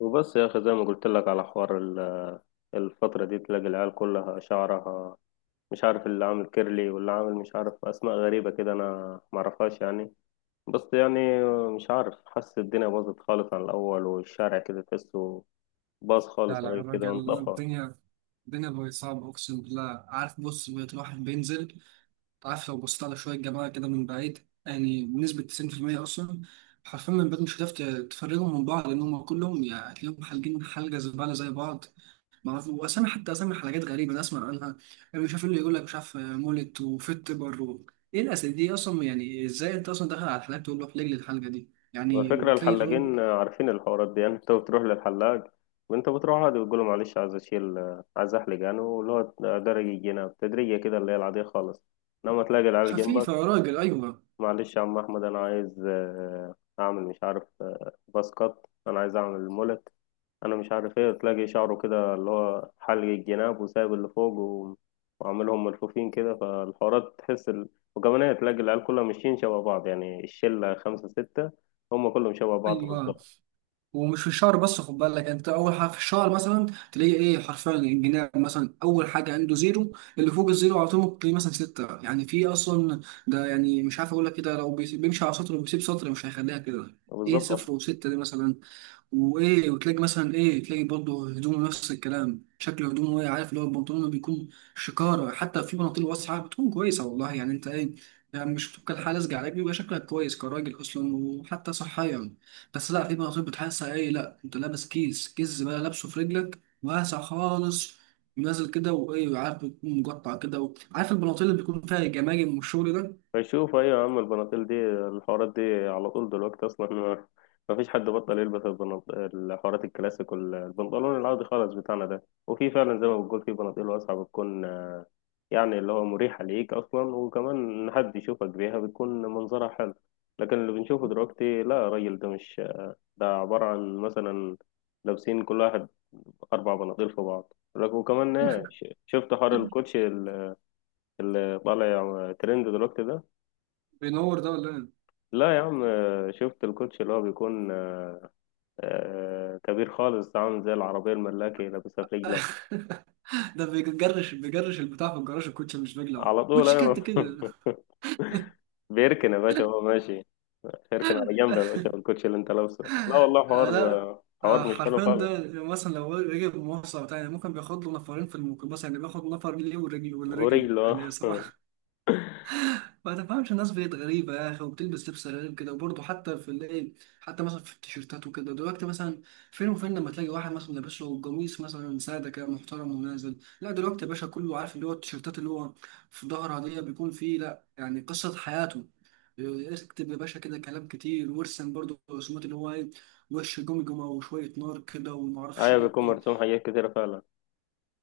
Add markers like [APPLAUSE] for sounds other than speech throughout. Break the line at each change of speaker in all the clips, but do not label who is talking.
وبس يا أخي زي ما قلت لك على حوار الفترة دي تلاقي العيال كلها شعرها مش عارف اللي عامل كيرلي واللي عامل مش عارف أسماء غريبة كده أنا معرفهاش يعني. بس يعني مش عارف، حاسس الدنيا باظت خالص عن الأول، والشارع كده تحسه باظ
لا
خالص
لا يا
عليه كده
راجل
وانطفى.
الدنيا بقت صعبة، أقسم بالله. عارف، بص، بقيت الواحد بينزل، عارف، لو بصيت على شوية جماعة كده من بعيد، يعني بنسبة 90% أصلا، حرفيا من بعيد مش هتعرف تفرقهم من بعض، لأن هما كلهم يعني هتلاقيهم حالجين حلقة زبالة زي بعض. معرفش، وأسامي، حتى أسامي حلقات غريبة أنا أسمع عنها، يعني مش عارف إيه اللي يقول لك مش عارف مولت وفيت بر. إيه الأسامي دي أصلا؟ يعني إزاي أنت أصلا داخل على الحلقة تقول له احلق لي الحلقة دي، يعني،
والفكرة
وتلاقي الراجل
الحلاقين عارفين الحوارات دي يعني. [LAUGHS] أنت بتروح للحلاق وأنت بتروح عادي بتقول له معلش عايز أشيل، عايز أحلق يعني، واللي هو درجة جنيه بتدريجية كده اللي هي العادية خالص. لما تلاقي العيال
خفيفة يا
جنبك،
راجل. أيوه.
معلش يا عم احمد انا عايز اعمل مش عارف باس كات، انا عايز اعمل مولت. انا مش عارف ايه، تلاقي شعره كده اللي هو حلق الجناب وسايب اللي فوق وعاملهم ملفوفين كده، فالحوارات تحس ال... وكمان ايه، تلاقي العيال كلها ماشيين شبه بعض يعني، الشله خمسه سته هم كلهم شبه بعض
أيوه،
بالظبط.
ومش في الشعر بس، خد بالك، يعني انت اول حاجه في الشعر مثلا تلاقي ايه حرفيا الجناب مثلا اول حاجه عنده زيرو، اللي فوق الزيرو على طول ممكن تلاقيه مثلا سته، يعني في اصلا، ده يعني مش عارف اقول لك، كده لو بيمشي على سطر وبيسيب سطر، مش هيخليها كده ايه، صفر
بالظبط.
وسته دي مثلا. وايه، وتلاقي مثلا، ايه، تلاقي برضه هدومه نفس الكلام، شكل هدومه ايه، عارف، اللي هو البنطلون بيكون شكاره. حتى في بناطيل واسعه بتكون كويسه والله، يعني انت ايه، يعني مش بتبقى الحاله لازقه عليك، بيبقى شكلك كويس كراجل اصلا، وحتى صحيا. بس لا، في بناطيل بتحسها ايه، لا، انت لابس كيس، كيس بقى لابسه في رجلك، واسع خالص ونازل كده، وايه، عارف، بيكون مقطع كده، عارف، البناطيل اللي بيكون فيها الجماجم والشغل ده.
بشوف، ايوه يا عم، البناطيل دي الحوارات دي على طول دلوقتي اصلا. [LAUGHS] ما فيش حد بطل يلبس الحوارات الكلاسيك والبنطلون العادي خالص بتاعنا ده، وفي فعلا زي ما بتقول في بناطيل واسعه بتكون يعني اللي هو مريحه ليك اصلا، وكمان إن حد يشوفك بيها بتكون منظرها حلو. لكن اللي بنشوفه دلوقتي لا، الراجل ده مش، ده عباره عن مثلا لابسين كل واحد اربع بناطيل في بعض وكمان إيه، شفت حوار
[LAUGHS]
الكوتشي اللي طالع ترند دلوقتي ده.
بينور ده ولا
لا يا عم، شفت الكوتش اللي هو بيكون كبير خالص عامل زي العربية الملاكي لابسها في
ايه؟
رجلك.
[LAUGHS] ده بيجرش البتاع في الجراج الكوتش، مش بيجلعه
على طول
كوتش كات
أيوة.
كده.
[LAUGHS] بيركن يا باشا وهو ماشي، اركن على جنب يا باشا
[LAUGHS]
بالكوتش اللي انت لابسه. لا والله
آه
حوار،
لا. آه
حوار مش حلو
حرفيا ده
خالص.
مثلا لو رجع بمواصلة بتاع، يعني ممكن بياخد له نفرين في الميكروباص، يعني بياخد نفر ليه ورجل، والرجل
ورجله. [LAUGHS]
يعني
آه.
صباح ما تفهمش. الناس بقت غريبة يا أخي، وبتلبس لبس غريب كده، وبرضه حتى في الإيه، حتى مثلا في التيشيرتات وكده دلوقتي، مثلا فين وفين لما تلاقي واحد مثلا لابس له قميص مثلا سادة كده محترم ونازل. لا دلوقتي يا باشا، كله عارف اللي هو التيشيرتات اللي هو في ظهرها دي بيكون فيه، لا يعني، قصة حياته. اكتب يا باشا كده كلام كتير، وارسم برضه رسومات، اللي هو إيه، وش جمجمة وشوية نار كده ومعرفش
ايوه بيكون
إيه.
مرسوم حاجات كتيرة فعلا.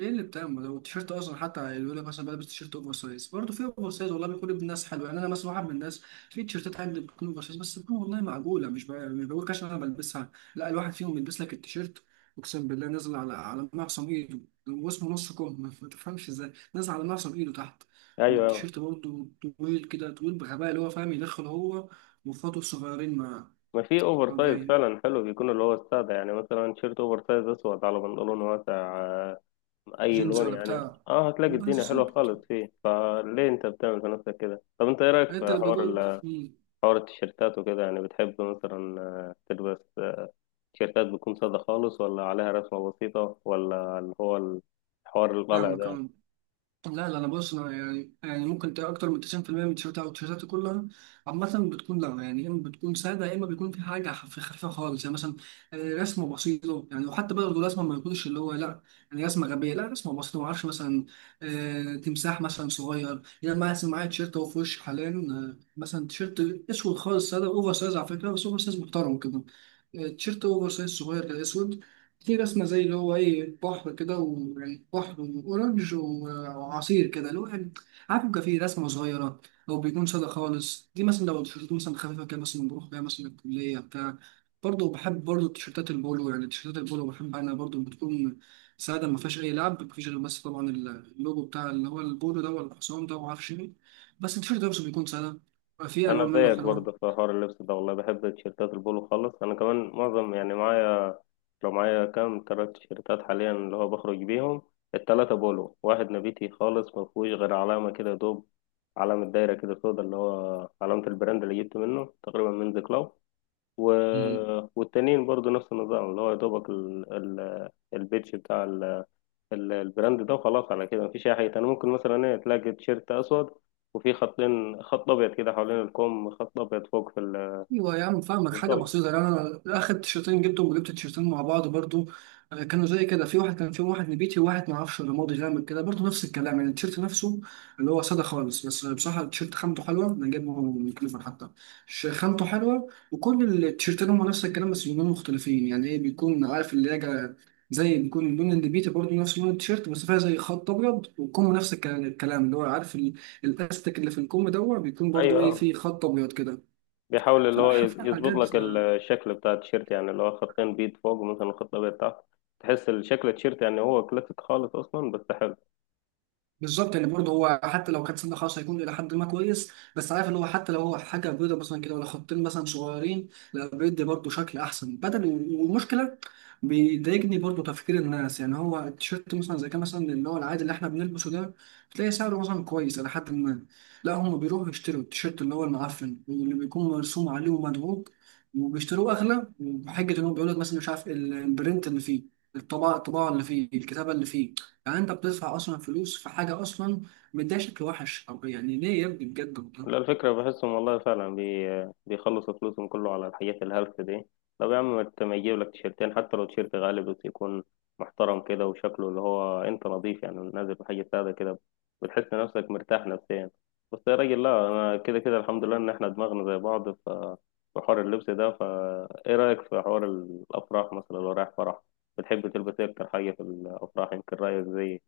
ايه اللي بتاع، ما هو التيشيرت اصلا، حتى يقول لك مثلا بلبس تيشيرت اوفر سايز. برضه في اوفر سايز والله بيكون ابن الناس حلو، يعني انا مثلا واحد من الناس في تيشيرتات عندي بتكون اوفر سايز، بس بتكون والله معقوله، مش بقى مش بقول عشان انا بلبسها، لا. الواحد فيهم بيلبس لك التيشيرت، اقسم بالله، نازل على معصم ايده، واسمه نص كم. [LAUGHS] ما تفهمش ازاي نازل على معصم ايده تحت،
ايوه ايوه.
والتيشيرت برضه طويل كده، طويل بغباء، اللي هو فاهم يدخل هو واخواته الصغيرين مع
ما في اوفر
مع
سايز فعلا حلو بيكون، اللي هو السادة يعني، مثلا تيشيرت اوفر سايز اسود على بنطلون واسع اي
جينز
لون
ولا
يعني.
بتاع.
اه
بس
هتلاقي الدنيا حلوه
بالظبط.
خالص. فيه فليه انت بتعمل في نفسك كده؟ طب انت ايه رايك
انت
في
اللي
حوار
بتقول مم،
حوار التيشيرتات وكده؟ يعني بتحب مثلا تلبس تيشيرتات بتكون ساده خالص، ولا عليها رسمه بسيطه، ولا اللي هو الحوار اللي طالع
فاهمك
ده؟
أهو. لا لا، انا بص، انا يعني، يعني ممكن تلاقي اكتر من 90% من التيشيرتات او التيشيرتات كلها عامه بتكون، لا يعني، يا اما بتكون ساده، يا اما بيكون في حاجه خفيفه خالص، يعني مثلا رسمه بسيطه يعني. وحتى برضه الرسمه ما يكونش اللي هو لا، يعني رسمه غبيه، لا رسمه بسيطه، ما اعرفش مثلا تمساح مثلا صغير. يعني انا مثلا معايا تيشيرت اهو في وشي حاليا، مثلا تيشيرت اسود خالص ساده اوفر سايز على فكره، بس اوفر سايز محترم كده، تيشيرت اوفر سايز صغير كده اسود، في رسمة زي اللي هو ايه، بحر كده، ويعني بحر وأورنج او عصير كده، اللي هو يعني، عارف، بيبقى فيه رسمه صغيره، او بيكون ساده خالص. دي مثلا لو تيشيرتات مثلا خفيفه كده مثلا بروح بيها مثلا الكليه بتاع. برضه بحب برضه التيشيرتات البولو، يعني التيشيرتات البولو بحب، انا برضه بتكون ساده، ما فيهاش اي لعب، ما فيش غير بس طبعا اللوجو بتاع اللي هو البولو ده ولا الحصان ده وما اعرفش ايه، بس التيشيرت ده بس بيكون ساده، فيه
انا
الوان منه
زيك برضه
حلوه.
في حوار اللبس ده والله، بحب تيشيرتات البولو خالص. انا كمان معظم يعني معايا، لو معايا كام تلات تيشيرتات حاليا اللي هو بخرج بيهم، التلاتة بولو. واحد نبيتي خالص ما فيهوش غير علامة كده يا دوب، علامة دايرة كده سودا اللي هو علامة البراند اللي جبت منه تقريبا من ذا كلاو. و... والتانيين برضه نفس النظام، اللي هو يا دوبك ال... ال... البيتش بتاع البراند ده، وخلاص على كده مفيش اي حاجه تاني. ممكن مثلا ايه، تلاقي تيشيرت اسود وفي خطين، خط ابيض كده حوالين الكم، خط ابيض فوق في
ايوه يا عم فاهمك حاجه
بالظبط.
بسيطه. يعني انا اخر تيشرتين جبتهم، وجبت تيشرتين مع بعض برضو، كانوا زي كده، في واحد كان فيهم واحد نبيتي، وواحد ما اعرفش رمادي غامق كده، برضو نفس الكلام يعني التيشرت نفسه اللي هو ساده خالص. بس بصراحه التيشرت خامته حلوه، انا جايبه من كليفر حتى، خامته حلوه. وكل التيشرتين هم نفس الكلام، بس لونين مختلفين، يعني ايه، بيكون عارف اللي هي، زي، بيكون لون النبيتي برضو نفس لون التيشيرت، بس فيها زي خط ابيض، والكم نفس الكلام اللي هو عارف الاستك اللي في الكم دوت بيكون
ايوه
برضو ايه،
آه.
فيه خط ابيض كده.
بيحاول اللي هو
صراحة في
يظبط
حاجات
لك الشكل بتاع التيشيرت يعني، اللي هو خطين بيض فوق ومثلا خط ابيض تحت. تحس الشكل التيشيرت يعني هو كلاسيك خالص اصلا، بس حلو.
بالظبط. يعني برضه هو حتى لو كانت سنة خاصة هيكون إلى حد ما كويس، بس عارف اللي هو حتى لو هو حاجة بيضة مثلا كده، ولا خطين مثلا صغيرين، لا بيدي برضه شكل أحسن بدل. والمشكلة بيضايقني برضه تفكير الناس. يعني هو التيشيرت مثلا زي كان مثلا اللي هو العادي اللي إحنا بنلبسه ده، بتلاقي سعره مثلا كويس إلى حد ما، لا هم بيروحوا يشتروا التيشيرت اللي هو المعفن، واللي بيكون مرسوم عليه ومدروج، وبيشتروه أغلى، وبحجة إن هو بيقول لك مثلا مش عارف البرنت اللي فيه، الطباعة، الطباعة اللي فيه، الكتابة اللي فيه. يعني انت بتصرف اصلا فلوس في حاجه اصلا مديها شكل وحش، طب يعني ليه يا ابني، بجد
لا
والله.
الفكرة بحسهم والله فعلا بي... بيخلصوا فلوسهم كله على الحاجات الهلس دي. طب يا عم ما يجيب لك تيشيرتين، حتى لو تيشيرت غالي بس يكون محترم كده وشكله اللي هو انت نظيف يعني، نازل بحاجة سادة كده، بتحس نفسك مرتاح نفسيا. بس يا راجل لا، انا كده كده الحمد لله ان احنا دماغنا زي بعض، ف في حوار اللبس ده. فا ايه رأيك في حوار الافراح مثلا؟ لو رايح فرح، بتحب تلبس ايه اكتر حاجة في الافراح؟ يمكن رأيك زيي.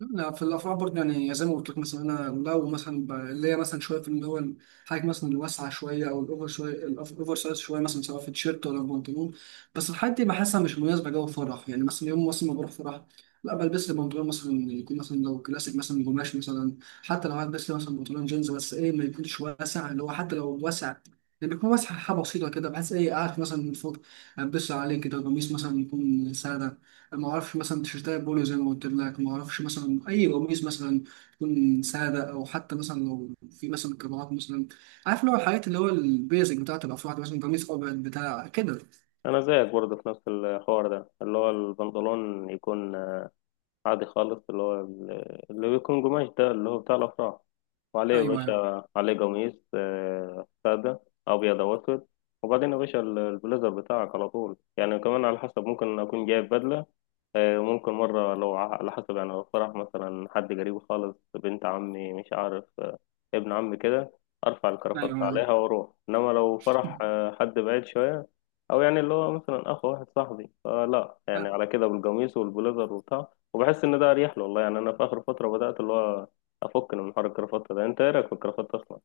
لا في الافراح برضه، يعني زي ما قلت لك، مثلا انا لو مثلا اللي هي مثلا شويه في اللي هو الحاجه مثلا الواسعه شويه، او الاوفر شويه، الاوفر سايز شويه، مثلا سواء في تيشيرت ولا بنطلون، بس الحاجات دي بحسها مش مناسبه جو فرح. يعني مثلا يوم مثلا ما بروح فرح، لا بلبس لي بنطلون مثلا يكون مثلا لو كلاسيك مثلا قماش مثلا، حتى لو هلبس لي مثلا بنطلون جينز، بس ايه، ما يكونش واسع، اللي هو حتى لو واسع يعني بيكون واسع حاجه بسيطه كده، بحس ايه قاعد مثلا من فوق، البس عليه كده قميص مثلا يكون ساده، ما اعرفش مثلا تيشيرتات بولو زي ما قلت لك، ما اعرفش مثلا اي قميص مثلا تكون ساده، او حتى مثلا لو في مثلا قراءات مثلا، عارف اللي هو الحاجات اللي هو البيزك بتاعت الافراد، مثلا قميص ابيض بتاع كده.
انا زيك برضه في نفس الحوار ده، اللي هو البنطلون يكون عادي خالص، اللي هو اللي بيكون قماش ده اللي هو بتاع الأفراح، وعليه يا
ايوه ايوه
باشا، عليه قميص سادة، أبيض أو أسود. وبعدين يا باشا البليزر بتاعك على طول يعني، كمان على حسب، ممكن أكون جايب بدلة. ممكن مرة لو على حسب يعني، لو فرح مثلا حد قريب خالص، بنت عمي مش عارف ابن عمي كده، أرفع الكرافطة
ايوه.
عليها وأروح. إنما لو فرح حد بعيد شوية، أو يعني اللي هو مثلا أخ واحد صاحبي، فلا يعني،
[LAUGHS]
على كده بالقميص والبليزر وبتاع، وبحس إن ده أريح له والله. يعني أنا في آخر فترة بدأت اللي هو أفك من حوار الكرافطة ده. أنت إيه رأيك في الكرافطة أصلا؟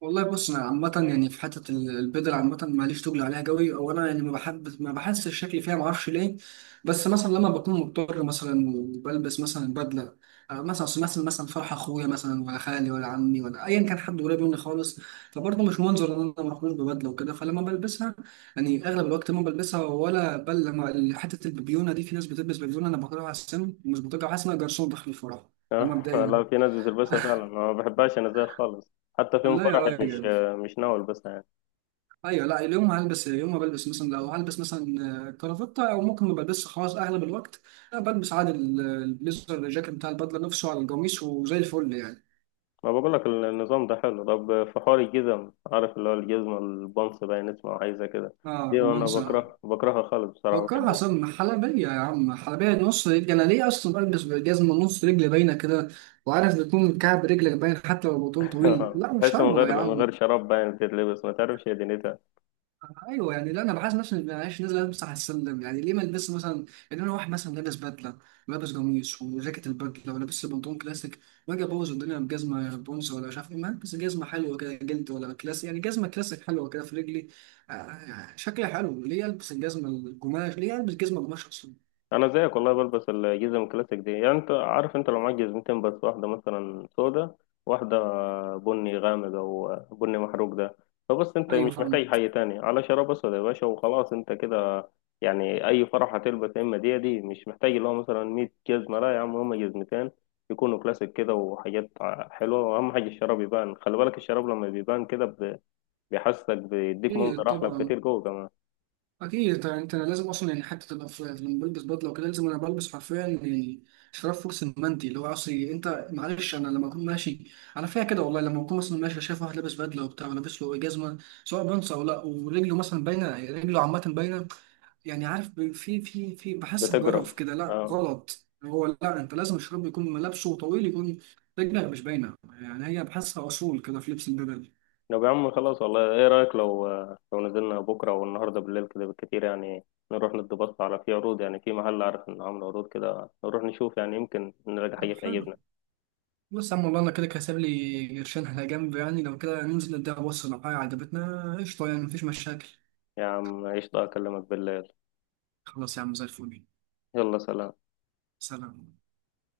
والله بص، انا عامه يعني في حته البدل، عامه ماليش تقل عليها قوي، او انا يعني ما بحب، ما بحسش الشكل فيها، ما اعرفش ليه. بس مثلا لما بكون مضطر مثلا وبلبس مثلا بدله، مثلا أصل مثلا، مثلا فرح اخويا مثلا، ولا خالي، ولا عمي، ولا ايا كان حد قريب مني خالص، فبرضه مش منظر ان انا مخلوش ببدله وكده. فلما بلبسها، يعني اغلب الوقت ما بلبسها، ولا بل لما حته البيبيونه دي، في ناس بتلبس بيبيونه انا بكرهها على السن، ومش بطيقها، حاسس ان أنا جرسون داخل الفرح. ده
آه، [LAUGHS] لا
مبدئيا.
في ناس بتلبسها فعلا، ما بحبهاش أنا زيها خالص. حتى
[LAUGHS]
في يوم
لا يا
فرحي مش،
راجل.
مش ناوي ألبسها يعني.
ايوه لا، اليوم هلبس. يوم ما بلبس مثلا، لو هلبس مثلا كرافتة، او ممكن ما بلبسش خلاص. اغلب الوقت لا بلبس عادي البليزر، الجاكيت بتاع البدله نفسه على القميص، وزي الفل يعني.
ما بقول لك النظام ده حلو. طب في حوار الجزم، عارف اللي هو الجزمة البنص باين اسمه عايزة كده،
اه
دي انا
رومانسي.
بكره بكرهها خالص بصراحة.
فكرها
بحب.
اصلا حلبيه يا عم، حلبيه نص رجل. انا ليه اصلا بلبس جزمه نص رجل باينه كده، وعارف بيكون كعب رجلك باين، حتى لو البطن طويل،
[LAUGHS]
لا مش
بحس من
حلوه
غير،
يا
من غير
عم.
شراب باين تتلبس ما تعرفش هي دنيتها.
ايوه، يعني لا، انا بحس نفسي معلش نازل البس على السلم. يعني ليه ما البس مثلا، يعني انا واحد مثلا لابس بدله، ولابس قميص وجاكيت البدله، ولابس بنطلون كلاسيك، واجي ابوظ الدنيا بجزمه بونس ولا مش عارف ايه؟ ما البس جزمه حلوه كده جلد، ولا كلاسيك، يعني جزمه كلاسيك حلوه كده في رجلي، شكلها حلو. ليه البس الجزمه القماش؟ ليه البس جزمه قماش اصلا؟
انا زيك والله بلبس الجزم الكلاسيك دي، يعني انت عارف، انت لو معاك جزمتين بس، واحده مثلا سودا، واحده بني غامق او بني محروق ده، فبس انت
ايوه
مش محتاج
فاهمك.
حاجه تاني، على شراب اسود يا باشا وخلاص انت كده. يعني اي فرح هتلبس، يا اما دي مش محتاج اللي هو مثلا 100 جزمه، لا يا عم هما جزمتين، يكونوا كلاسيك كده وحاجات حلوه، واهم حاجه الشراب يبان، خلي بالك الشراب لما بيبان كده بيحسسك بيديك
ايه
منظر احلى
طبعا،
بكتير جوه كمان.
اكيد طبعا. انت أنا لازم اصلا، يعني حتى تبقى في لما بلبس بدله وكده لازم، انا بلبس حرفيا يعني شراب فوكس المندي اللي هو اصلي. انت معلش، انا لما اكون ماشي على فيها كده والله، لما اكون مثلا ماشي شايف واحد لابس بدله وبتاع، ولابس له جزمه، سواء بنص او لا، ورجله مثلا باينه، رجله عامه باينه، يعني عارف في في بحس
بتجرب.
بجرف كده، لا
آه.
غلط هو، لا انت لازم الشراب يكون ملابسه طويل، يكون رجلك مش باينه، يعني هي بحسها اصول كده في لبس البدل.
طب يا عم خلاص، والله ايه رأيك لو، لو نزلنا بكرة او النهاردة بالليل كده بالكتير يعني، نروح ندي بص على، في عروض يعني في محل عارف انه عامل عروض كده، نروح نشوف يعني، يمكن نلاقي حاجة
طب حلو.
تعجبنا.
بص يا عم، والله انا كده كده سايب لي قرشين على جنب، يعني لو كده ننزل نديها بص، لو حاجه عجبتنا قشطه يعني، مفيش مشاكل.
يا عم قشطة، اكلمك بالليل.
خلاص يا عم، زي الفل.
يلا سلام.
سلام.